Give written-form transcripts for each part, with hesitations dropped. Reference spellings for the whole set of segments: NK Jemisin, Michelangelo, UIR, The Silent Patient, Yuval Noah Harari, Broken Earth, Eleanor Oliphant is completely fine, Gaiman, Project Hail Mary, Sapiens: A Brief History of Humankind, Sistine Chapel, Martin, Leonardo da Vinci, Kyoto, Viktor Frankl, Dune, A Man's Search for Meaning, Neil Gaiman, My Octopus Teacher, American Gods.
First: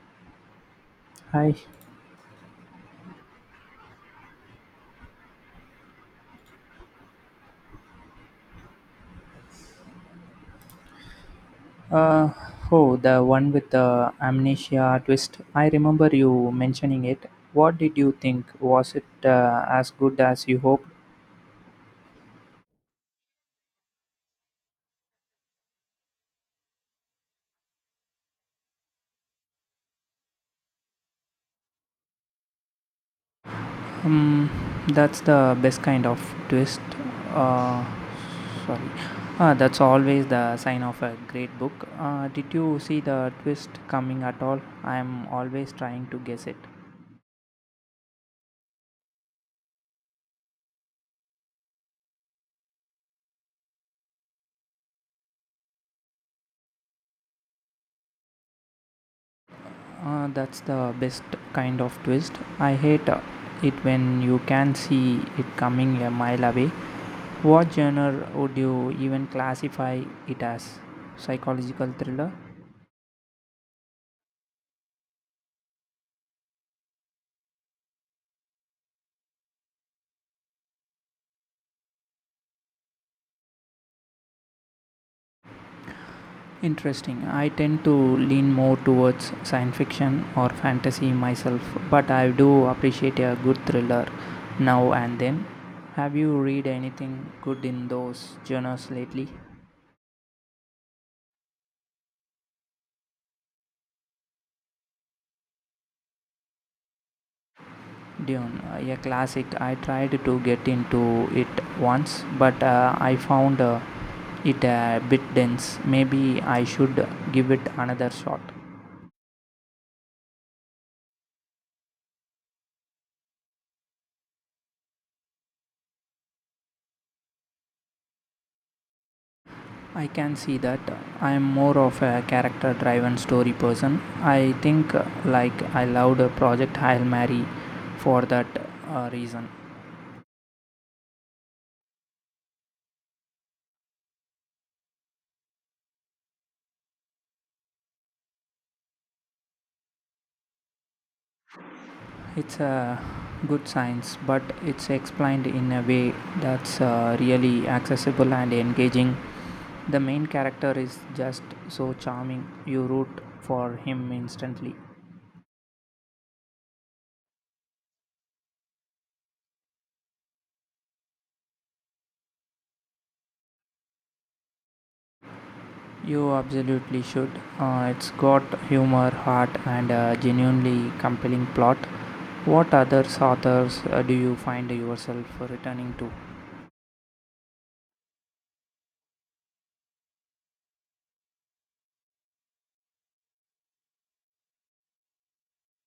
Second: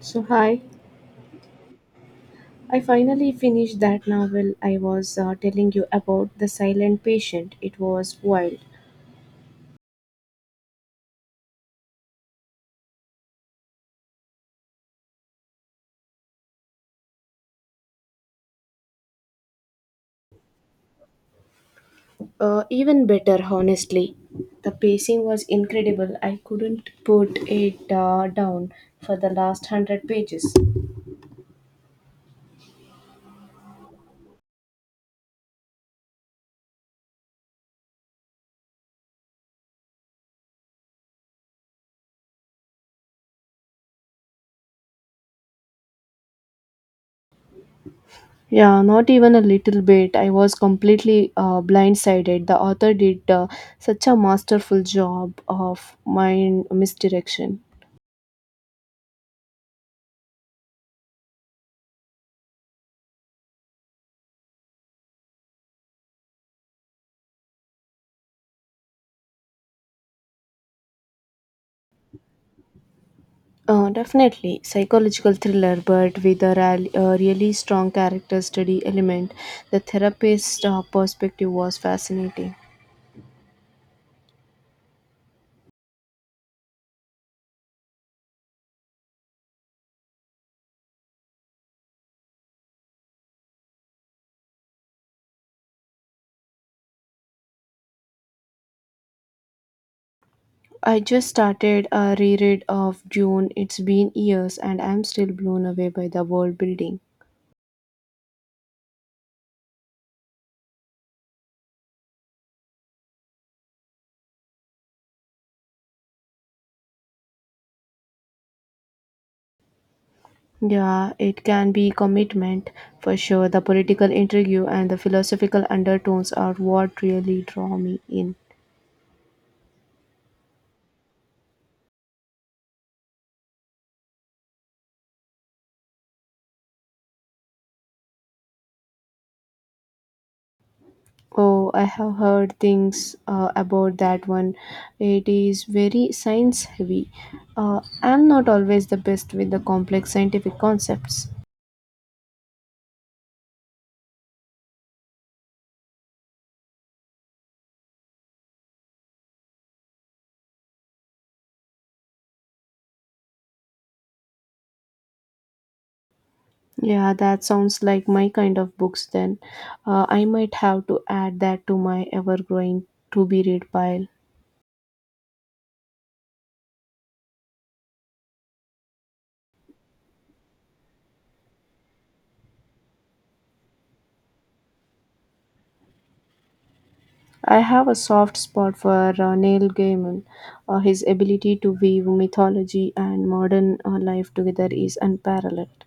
So, hi, Hi. I finally finished that novel I was telling you about, The Silent Patient. It was wild. Uh, oh, the one with the amnesia twist. I remember you mentioning it. What did you think? Was it as good as you hoped? Even better, honestly. The pacing was incredible. I couldn't put it down for the last hundred pages. Um, that's the best kind of twist. Uh, Sorry. That's always the sign of a great book. Did you see the twist coming at all? I'm always trying to guess it. Yeah, not even a little bit. I was completely blindsided. The author did such a masterful job of mind misdirection. That's the best kind of twist. I hate it when you can see it coming a mile away. What genre would you even classify it as? Psychological thriller? Definitely, psychological thriller, but with a real, really strong character study element. The therapist perspective was fascinating. Interesting. I tend to lean more towards science fiction or fantasy myself, but I do appreciate a good thriller now and then. Have you read anything good in those genres lately? I just started a reread of Dune. It's been years, and I'm still blown away by the world building. Dune, a classic. I tried to get into it once, but I found it a bit dense. Maybe I should give it another shot. Yeah, it can be commitment for sure. The political intrigue and the philosophical undertones are what really draw me in. I can see that. I am more of a character driven story person. I think like I loved Project Hail Mary for that reason. Oh, I have heard things about that one. It is very science heavy. I'm not always the best with the complex scientific concepts. It's a good science, but it's explained in a way that's really accessible and engaging. The main character is just so charming, you root for him instantly. Yeah, that sounds like my kind of books then. I might have to add that to my ever growing to be read pile. You absolutely should. It's got humor, heart, and a genuinely compelling plot. What other authors do you find yourself returning to? I have a soft spot for Neil Gaiman. His ability to weave mythology and modern life together is unparalleled.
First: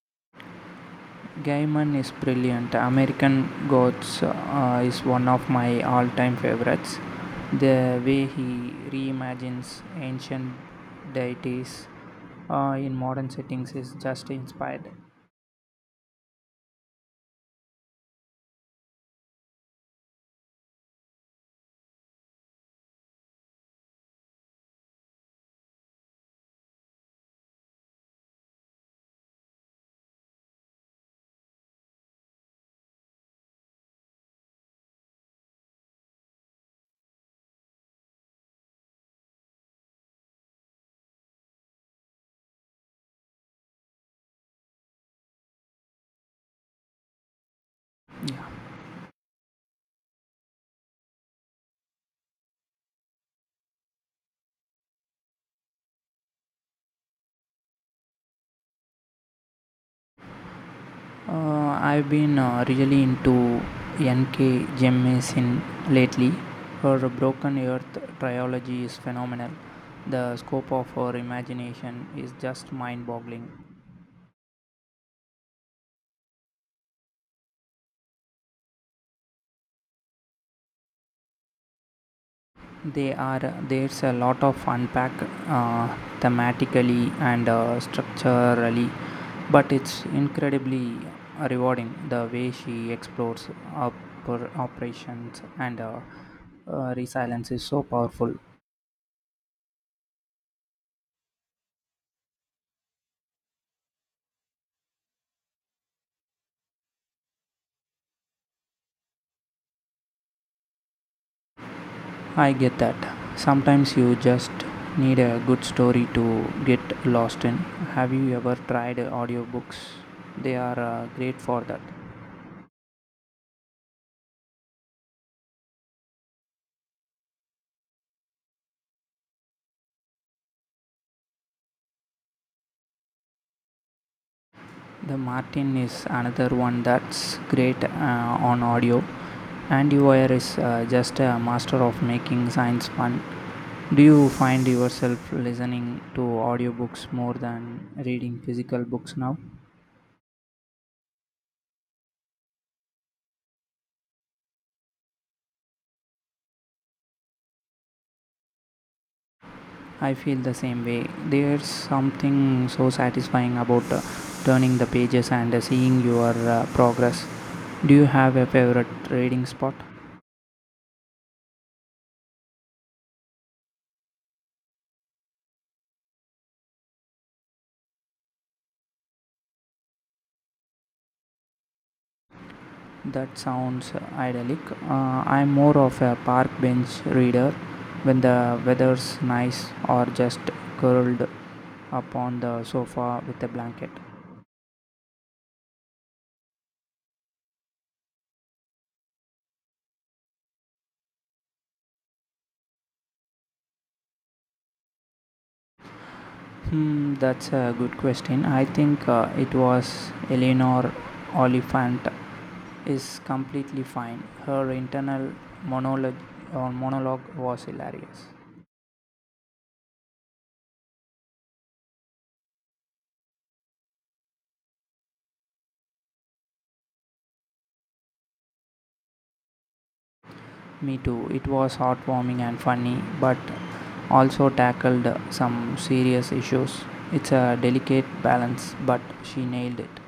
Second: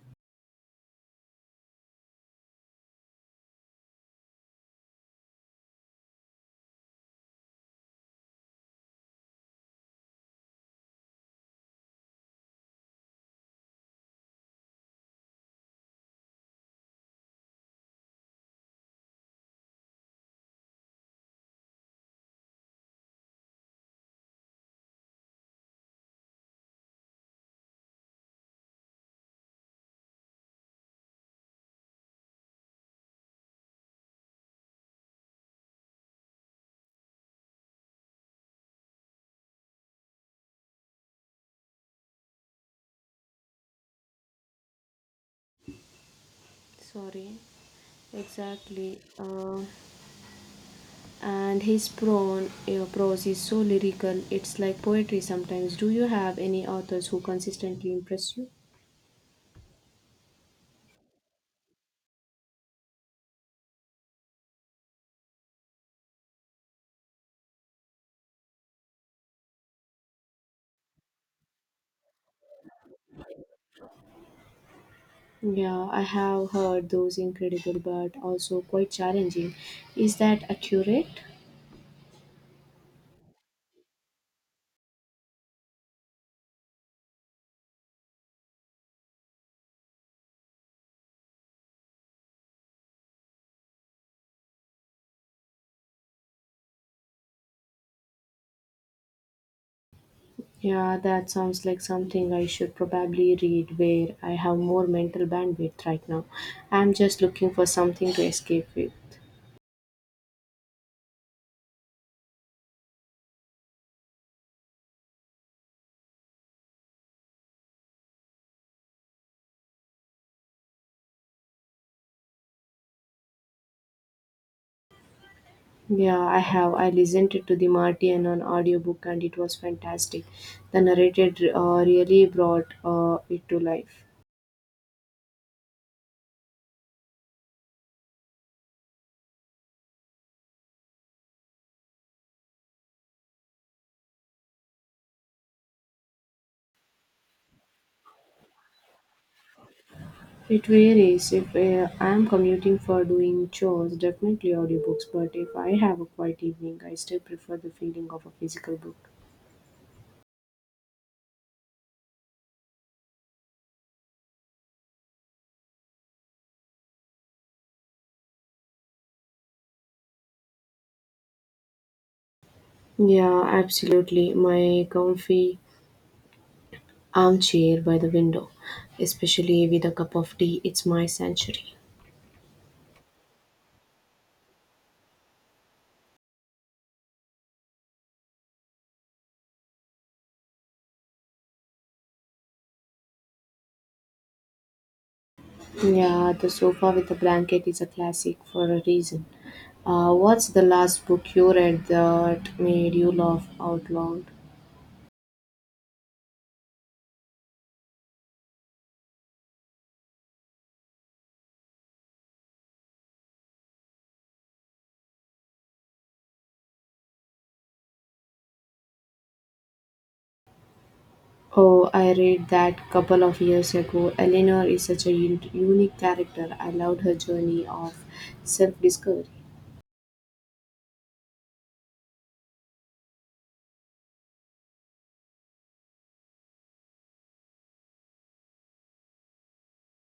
Gaiman is brilliant. American Gods is one of my all time favorites. The way he reimagines ancient deities in modern settings is just inspired. Sorry, exactly. And his prose is so lyrical, it's like poetry sometimes. Do you have any authors who consistently impress you? I've been really into NK Jemisin lately. Her Broken Earth trilogy is phenomenal. The scope of her imagination is just mind-boggling. Yeah, I have heard those incredible, but also quite challenging. Is that accurate? They are, there's a lot of unpack thematically and structurally, but it's incredibly rewarding the way she explores operations and resilience is so powerful. Yeah, that sounds like something I should probably read where I have more mental bandwidth. Right now I'm just looking for something to escape with. I get that. Sometimes you just need a good story to get lost in. Have you ever tried audiobooks? They are great for that. Yeah, I have. I listened to the Marty and an audiobook and it was fantastic. The narrator really brought it to life. The Martin is another one that's great on audio, and UIR is just a master of making science fun. Do you find yourself listening to audiobooks more than reading physical books now? It varies. If I am commuting for doing chores, definitely audiobooks, but if I have a quiet evening, I still prefer the feeling of a physical book. I feel the same way. There's something so satisfying about turning the pages and seeing your progress. Do you have a favorite reading spot? Yeah, absolutely. My comfy armchair by the window, especially with a cup of tea, it's my sanctuary. That sounds idyllic. I'm more of a park bench reader when the weather's nice or just curled up on the sofa with a blanket. Yeah, the sofa with the blanket is a classic for a reason. What's the last book you read that made you laugh out loud? That's a good question. I think it was Eleanor Oliphant is completely fine. Her internal monologue monologue was hilarious. Oh, I read that couple of years ago. Eleanor is such a unique character. I loved her journey of self-discovery. Me too. It was heartwarming and funny, but also tackled some serious issues. It's a delicate balance, but she nailed it.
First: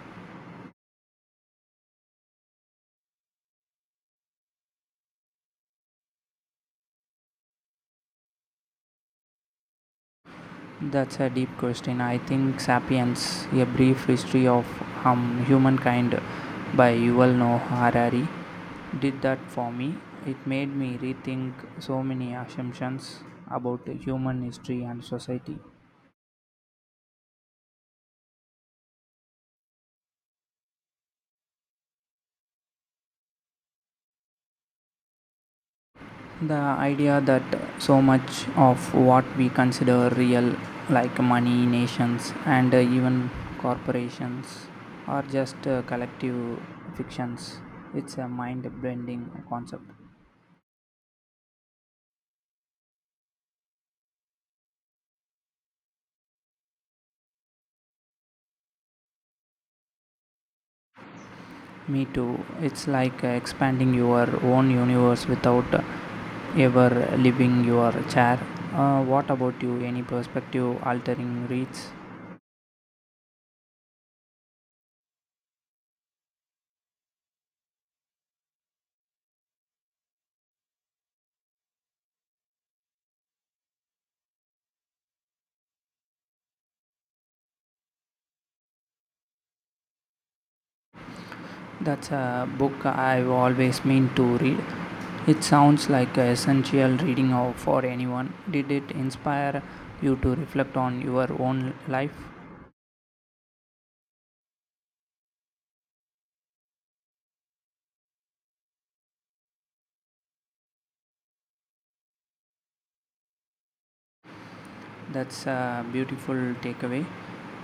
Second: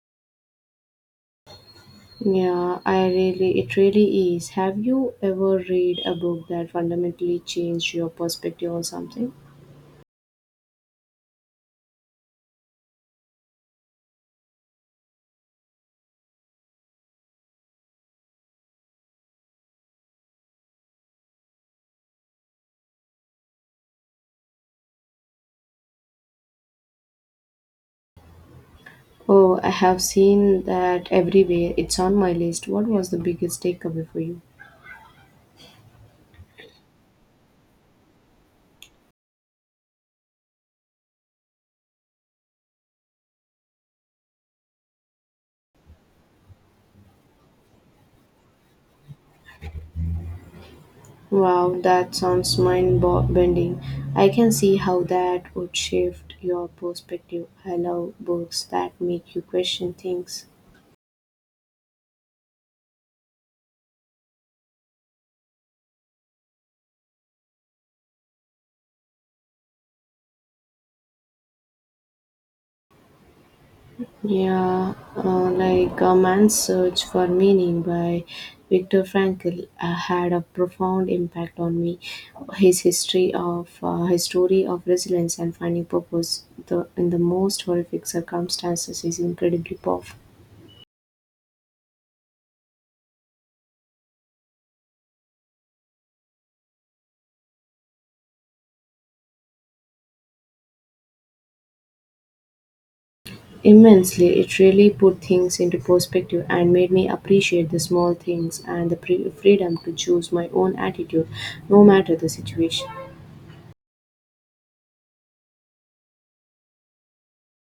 Yeah, I really, it really is. Have you ever read a book that fundamentally changed your perspective on something? That's a deep question. I think *Sapiens: A Brief History of Humankind* by Yuval Noah Harari did that for me. It made me rethink so many assumptions about human history and society. Oh, I have seen that everywhere. It's on my list. What was the biggest takeaway for you? The idea that so much of what we consider real, like money, nations, and even corporations, are just collective fictions. It's a mind bending concept. Wow, that sounds bending. I can see how that would shift your perspective. I love books that make you question things. Me too. It's like expanding your own universe without ever leaving your chair. What about you? Any perspective altering reads? Yeah, like A Man's Search for Meaning by Viktor Frankl had a profound impact on me. His story of resilience and finding purpose, in the most horrific circumstances is incredibly powerful. That's a book I've always meant to read. It sounds like a essential reading for anyone. Did it inspire you to reflect on your own life? Immensely, it really put things into perspective and made me appreciate the small things and the freedom to choose my own attitude, no matter the situation. That's a beautiful takeaway.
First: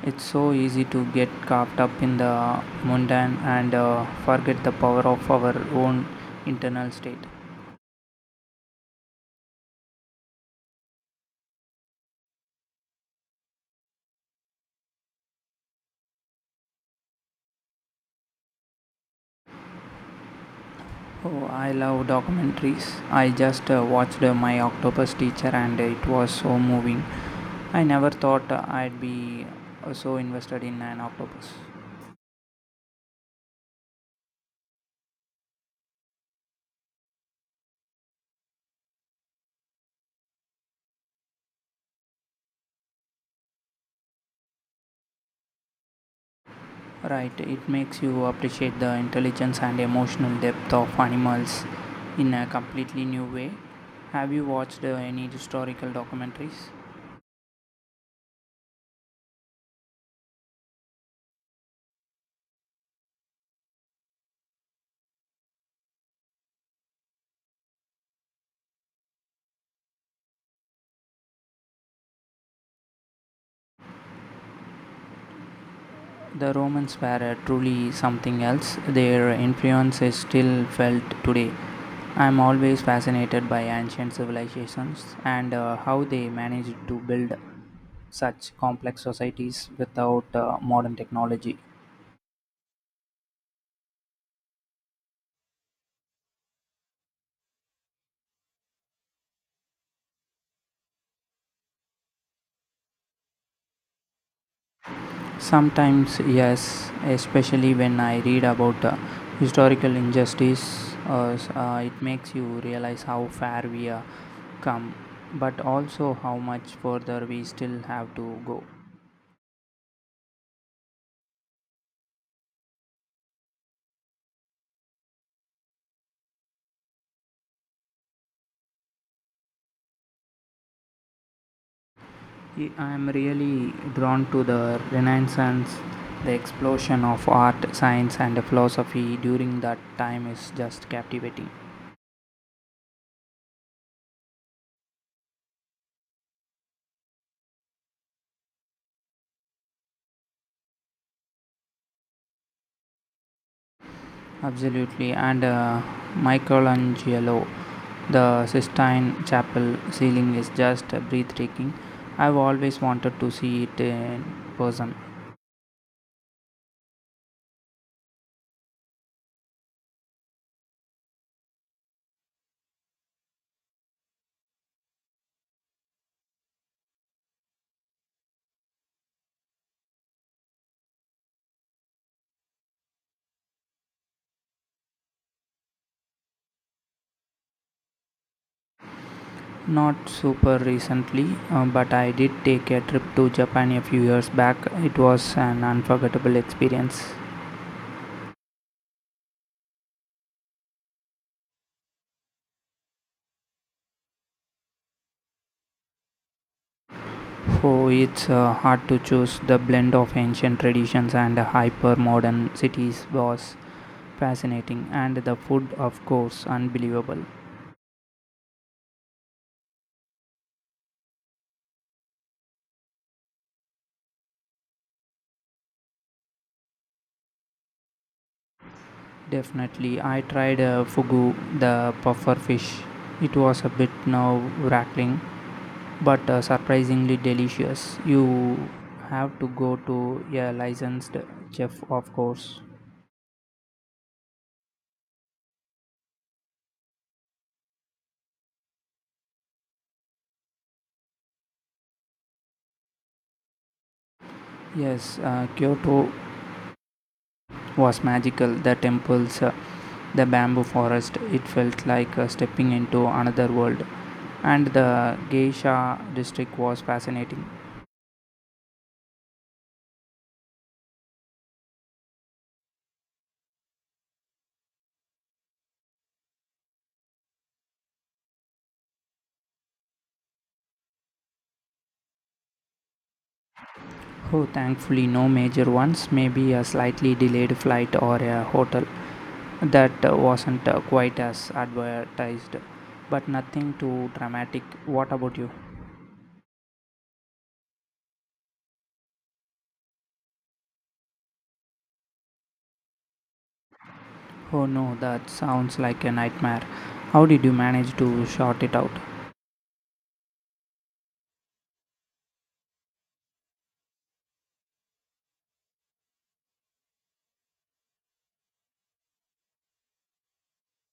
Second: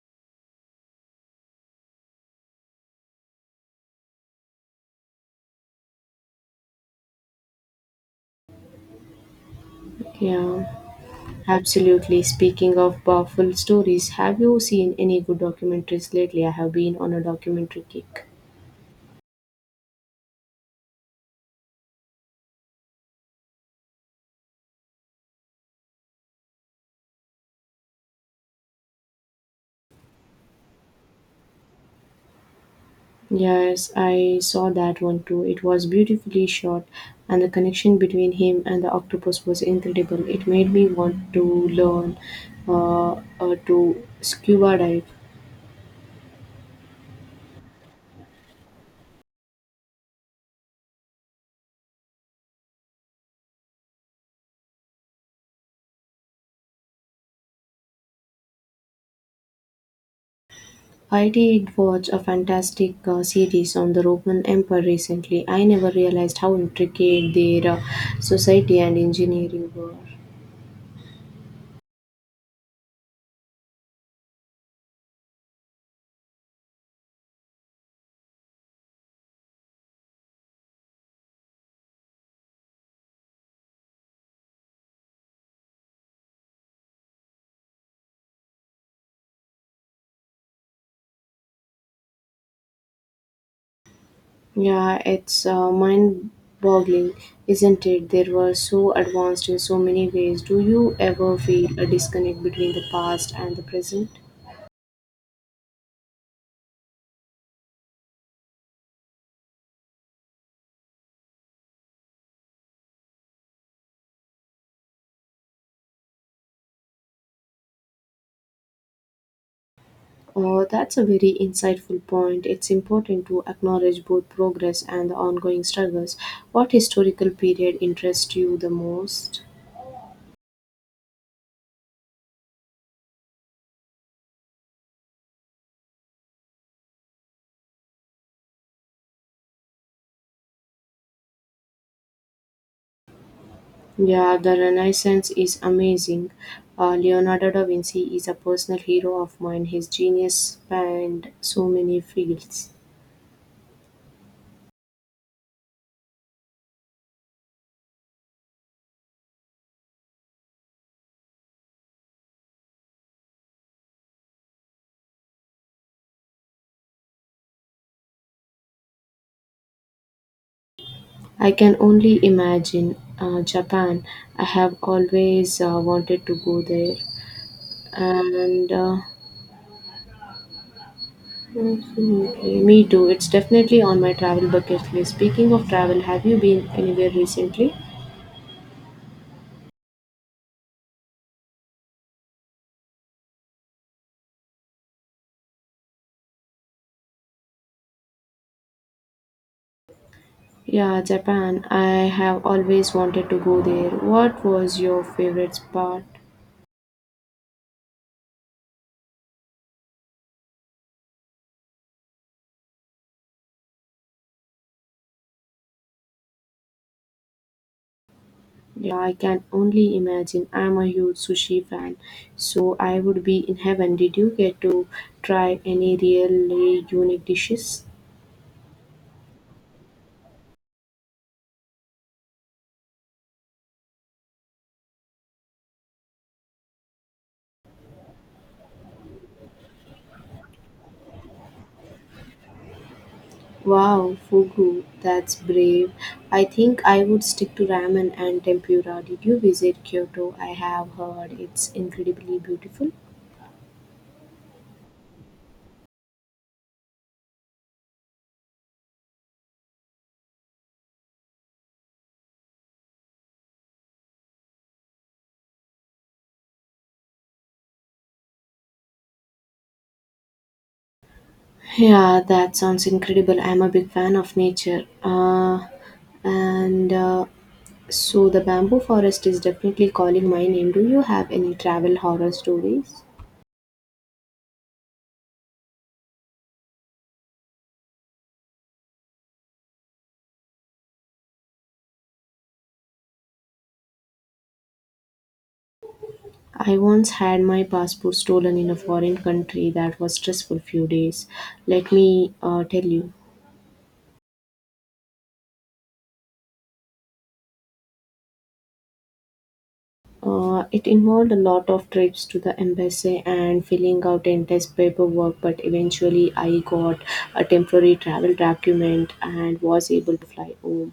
It's so easy to get caught up in the mundane and forget the power of our own internal state. Yeah, absolutely. Speaking of powerful stories, have you seen any good documentaries lately? I have been on a documentary kick. Oh, I love documentaries. I just watched My Octopus Teacher and it was so moving. I never thought I'd be so invested in an octopus. Yes, I saw that one too. It was beautifully shot, and the connection between him and the octopus was incredible. It made me want to learn uh, to scuba dive. Right, it makes you appreciate the intelligence and emotional depth of animals in a completely new way. Have you watched any historical documentaries? I did watch a fantastic series on the Roman Empire recently. I never realized how intricate their society and engineering were. The Romans were truly something else. Their influence is still felt today. I'm always fascinated by ancient civilizations and how they managed to build such complex societies without modern technology. Yeah, it's mind boggling, isn't it? They were so advanced in so many ways. Do you ever feel a disconnect between the past and the present? Sometimes, yes, especially when I read about historical injustice, it makes you realize how far we have come, but also how much further we still have to go. Oh, that's a very insightful point. It's important to acknowledge both progress and the ongoing struggles. What historical period interests you the most? I am really drawn to the Renaissance. The explosion of art, science, and philosophy during that time is just captivating. Yeah, the Renaissance is amazing. Leonardo da Vinci is a personal hero of mine. His genius spanned so many fields. Absolutely, and Michelangelo, the Sistine Chapel ceiling is just breathtaking. I've always wanted to see it in person. I can only imagine Japan. I have always wanted to go there. And definitely, me too. It's definitely on my travel bucket list. Speaking of travel, have you been anywhere recently? Not super recently, but I did take a trip to Japan a few years back. It was an unforgettable experience. Yeah, Japan. I have always wanted to go there. What was your favorite spot? Oh, it's hard to choose. The blend of ancient traditions and hyper modern cities was fascinating, and the food, of course, unbelievable. Yeah, I can only imagine. I'm a huge sushi fan, so I would be in heaven. Did you get to try any really unique dishes? Definitely. I tried fugu, the puffer fish. It was a bit nerve-wracking, but surprisingly delicious. You have to go to a licensed chef, of course. Wow, fugu, that's brave. I think I would stick to ramen and tempura. Did you visit Kyoto? I have heard it's incredibly beautiful. Yes, Kyoto was magical. The temples, the bamboo forest, it felt like stepping into another world. And the geisha district was fascinating. Yeah, that sounds incredible. I'm a big fan of nature. And So the bamboo forest is definitely calling my name. Do you have any travel horror stories? Oh, thankfully, no major ones, maybe a slightly delayed flight or a hotel. That wasn't quite as advertised, but nothing too dramatic. What about you? I once had my passport stolen in a foreign country. That was stressful few days. Let me tell you. Oh no, that sounds like a nightmare. How did you manage to sort it out? It involved a lot of trips to the embassy and filling out endless paperwork, but eventually I got a temporary travel document and was able to fly home.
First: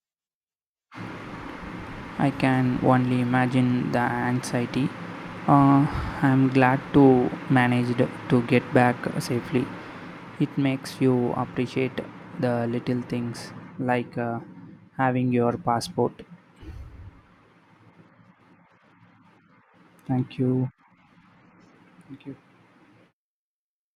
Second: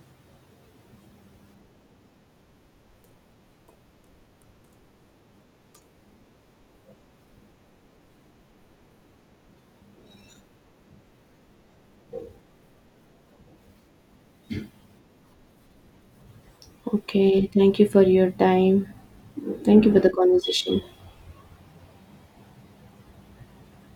I can only imagine the anxiety. Uh, I'm glad to managed to get back safely. It makes you appreciate the little things like having your passport. Okay, thank you for your time. Thank you for the Thank you. conversation. Thank you.